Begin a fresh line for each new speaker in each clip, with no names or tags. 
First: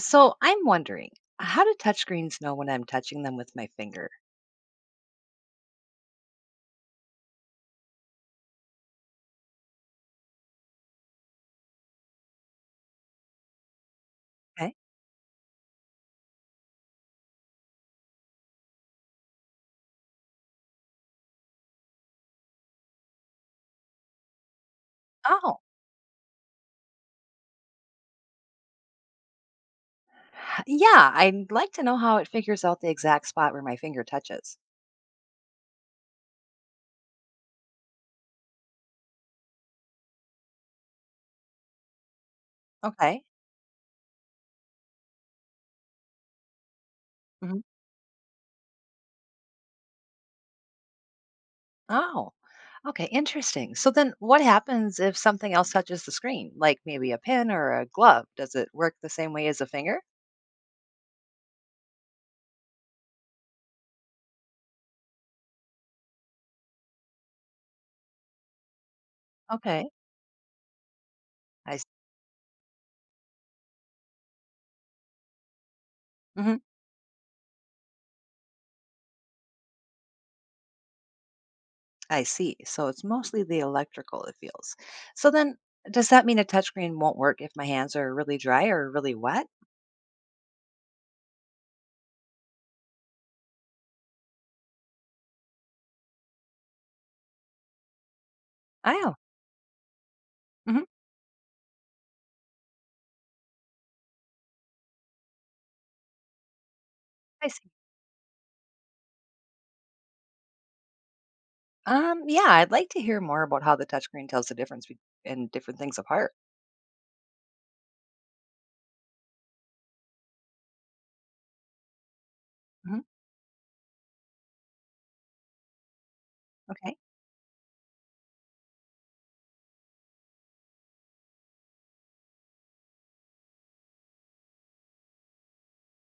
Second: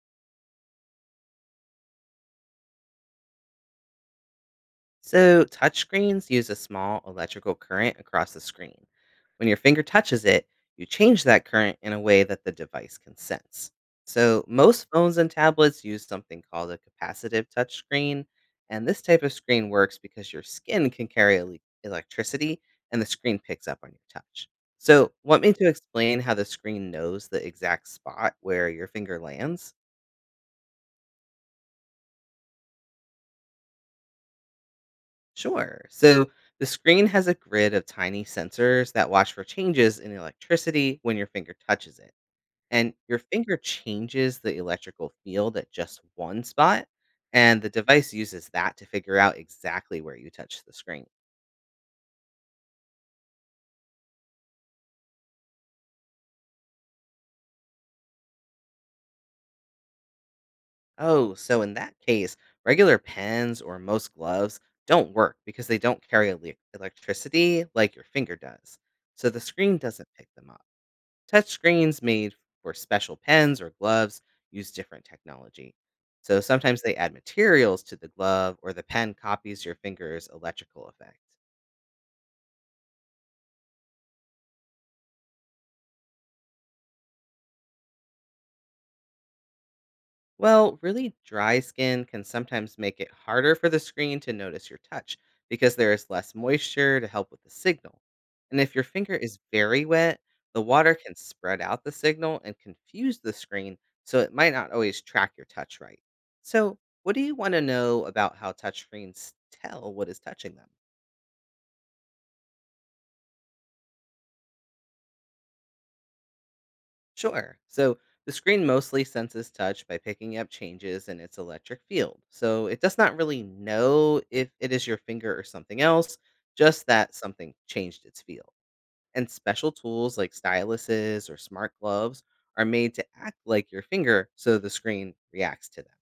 So I'm wondering, how do touchscreens know when I'm touching them with my finger?
So, touchscreens use a small electrical current across the screen. When your finger touches it, you change that current in a way that the device can sense. So,
Okay.
most phones and tablets use something called a capacitive touchscreen, and this type of screen works because your skin can carry electricity and the screen picks up on your touch. So, want me
Oh,
to explain how the screen knows the exact spot where your finger lands?
yeah, I'd like to know how it figures out the exact spot where my finger touches.
Sure. So the screen has a grid of tiny sensors that watch for changes in electricity when your finger touches it. And your
Okay.
finger changes the electrical field at just one spot,
Hmm.
and the device uses that to figure out exactly where you touch the screen.
Oh, okay, interesting. So then what happens if something else touches the screen, like maybe a pin or a glove? Does it work the same way as a finger?
Oh, so in that case, regular pens or most gloves don't work because they don't carry electricity like your finger does. So the screen
Okay.
doesn't pick them up.
I s-
Touchscreens made for special pens or gloves use different technology. So
hmm.
sometimes they add materials to the glove or the pen copies your finger's electrical effect.
I see. So it's mostly the electrical it feels. So then does that mean a touchscreen won't work if my hands are really dry or really wet?
Well, really dry skin can sometimes make it harder for the screen to notice your touch because there is less moisture to help with the signal. And if your
Oh.
finger is very wet, the
Hmm.
water can spread out the signal and confuse the screen, so it might not always track your touch right. So, what do you
I
want to
see.
know about how touch screens tell what is touching them?
Yeah, I'd like to hear more about how the touchscreen tells and different things apart.
Sure. So the screen mostly senses touch by picking up changes in its electric field. So it does
Hmm.
not really know if it is your finger or something else, just
Okay.
that something changed its field. And special tools like styluses or smart gloves are made to act like your finger so the screen reacts to them.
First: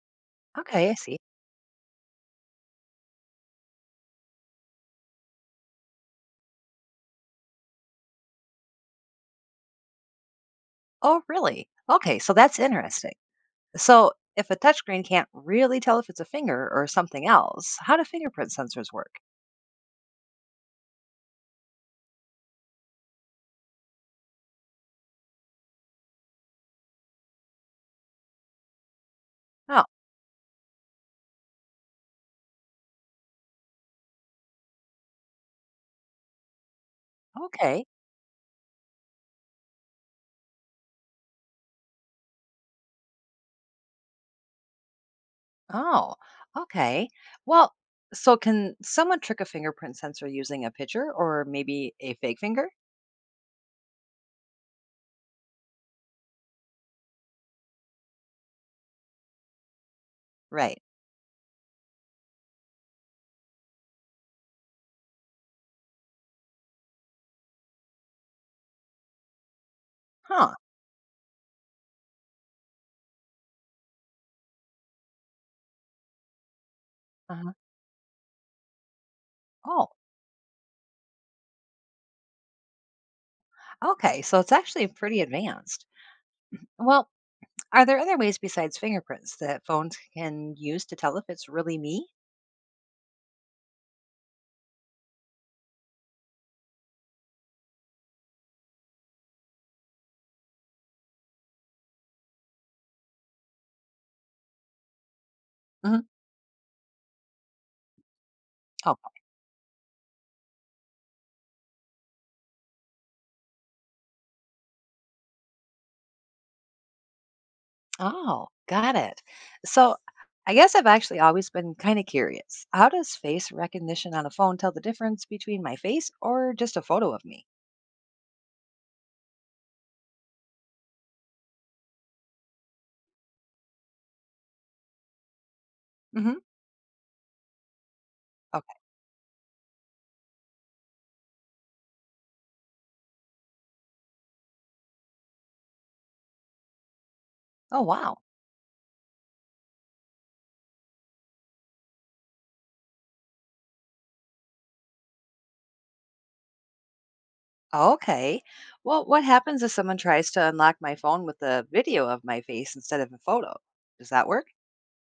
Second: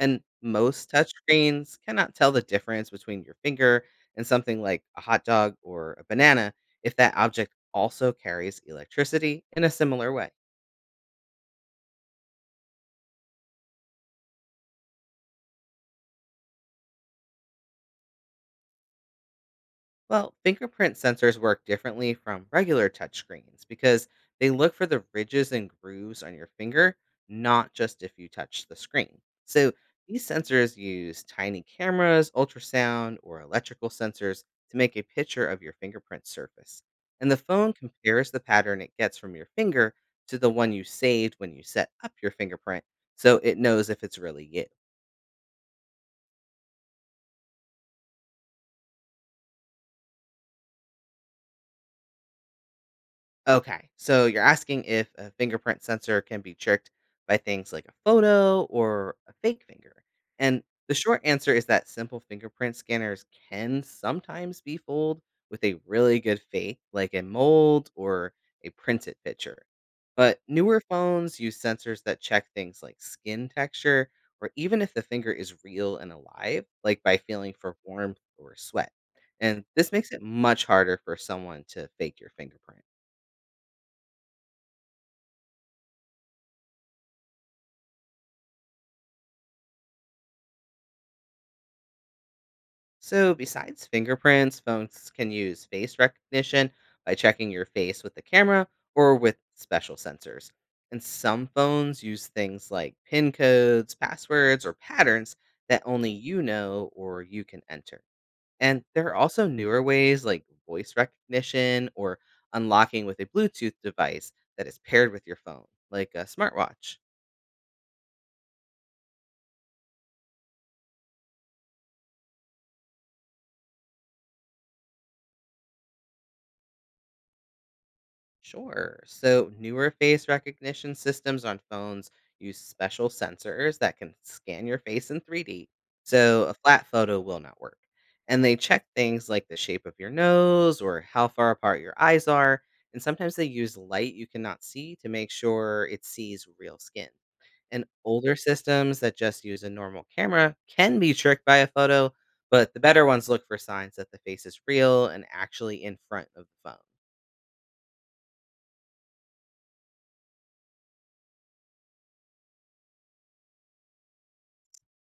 And
Okay,
most
I
touch
see.
screens cannot tell the difference between your finger and something like a hot dog or a banana if that object also carries electricity in a similar way.
Oh, really? Okay, so that's interesting. So, if a touchscreen can't really tell if it's a finger or something else, how do fingerprint sensors work?
Well, fingerprint sensors work differently from regular touchscreens because they look for the ridges and grooves on your finger, not just if you touch the screen. So
Oh,
these sensors use tiny cameras, ultrasound, or electrical sensors to make a picture of your fingerprint surface. And the phone
okay.
compares the pattern it gets from your finger to the one you saved when you set up your fingerprint, so it knows if it's really you.
Oh, okay. Well, so can someone trick a fingerprint sensor using a picture or maybe a fake finger?
Okay, so you're asking if a fingerprint sensor can be tricked by things like a photo or a fake finger. And
Right.
the short answer is that simple fingerprint scanners can sometimes be fooled with a really good fake, like a mold or a printed picture. But
Huh.
newer phones use sensors that check things like skin texture or even if the finger is real and alive, like by
Uh-huh.
feeling for warmth or sweat. And
Oh,
this makes it much harder for someone to fake your fingerprint.
okay. So it's actually pretty advanced. Well, are there other ways besides fingerprints that phones can use to tell if it's really me?
So, besides fingerprints, phones can use face recognition by checking your face with the camera or with special sensors. And some phones use things like PIN codes, passwords, or patterns that
Hmm.
only you know or you can enter. And
Oh,
there are also newer ways like voice recognition or unlocking with a Bluetooth device that is paired with your phone, like a smartwatch.
oh, got it. So I guess I've actually always been kind of curious. How does face recognition on a phone tell the difference between my face or just a photo of me?
Sure. So, newer face recognition systems on phones use special sensors that can scan your face in 3D,
Hmm.
so a flat photo will not work. And they
Okay.
check things like the shape of your nose or how far apart your eyes are. And sometimes they use light you cannot see to make sure it sees real skin.
Oh,
And
wow.
older systems that just use a normal camera can be tricked by a photo, but the better ones look for signs that the face is real and actually in front of the phone.
Okay. Well, what happens if someone tries to unlock my phone with a video of my face instead of a photo? Does that work?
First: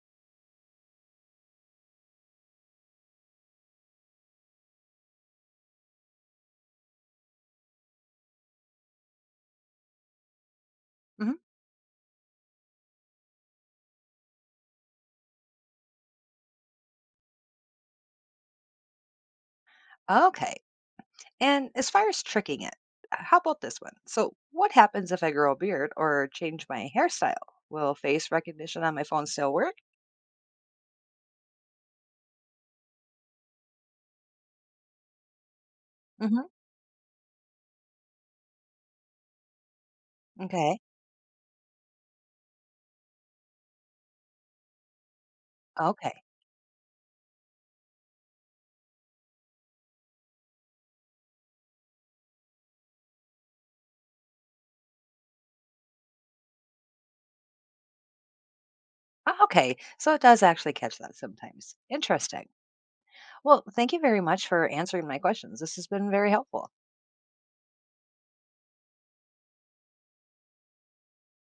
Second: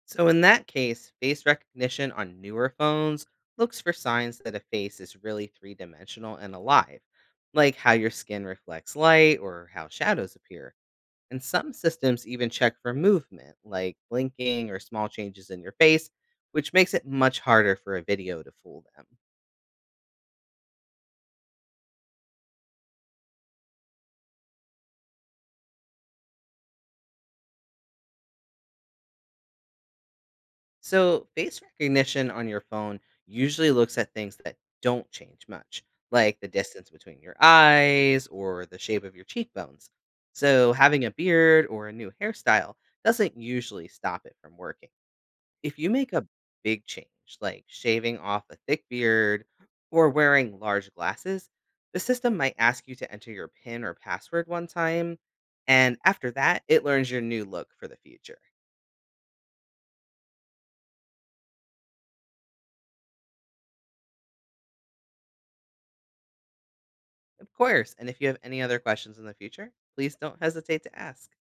So, in that case, face recognition on newer phones looks for signs that a face is really three dimensional and alive, like how your skin reflects light or how shadows appear.
Hmm.
And some systems even check for movement, like blinking or small changes in your face, which makes it much harder for a video to fool them.
Okay. And as far as tricking it, how about this one? So, what happens if I grow a beard or change my hairstyle? Will face recognition on my phone still work?
So, face recognition on your phone usually looks at things that don't change much, like
Hmm.
the distance between your eyes or the shape of your cheekbones. So,
Okay.
having a beard or a new hairstyle doesn't usually stop it from working. If you make
Okay.
a big change, like shaving off a thick beard or wearing large glasses, the system might ask you to enter your PIN or password one time. And after that, it learns your new look for the future.
Ah, okay. So it does actually catch that sometimes. Interesting. Well, thank you very much for answering my questions. This has been very helpful.
Of course, and if you have any other questions in the future, please don't hesitate to ask.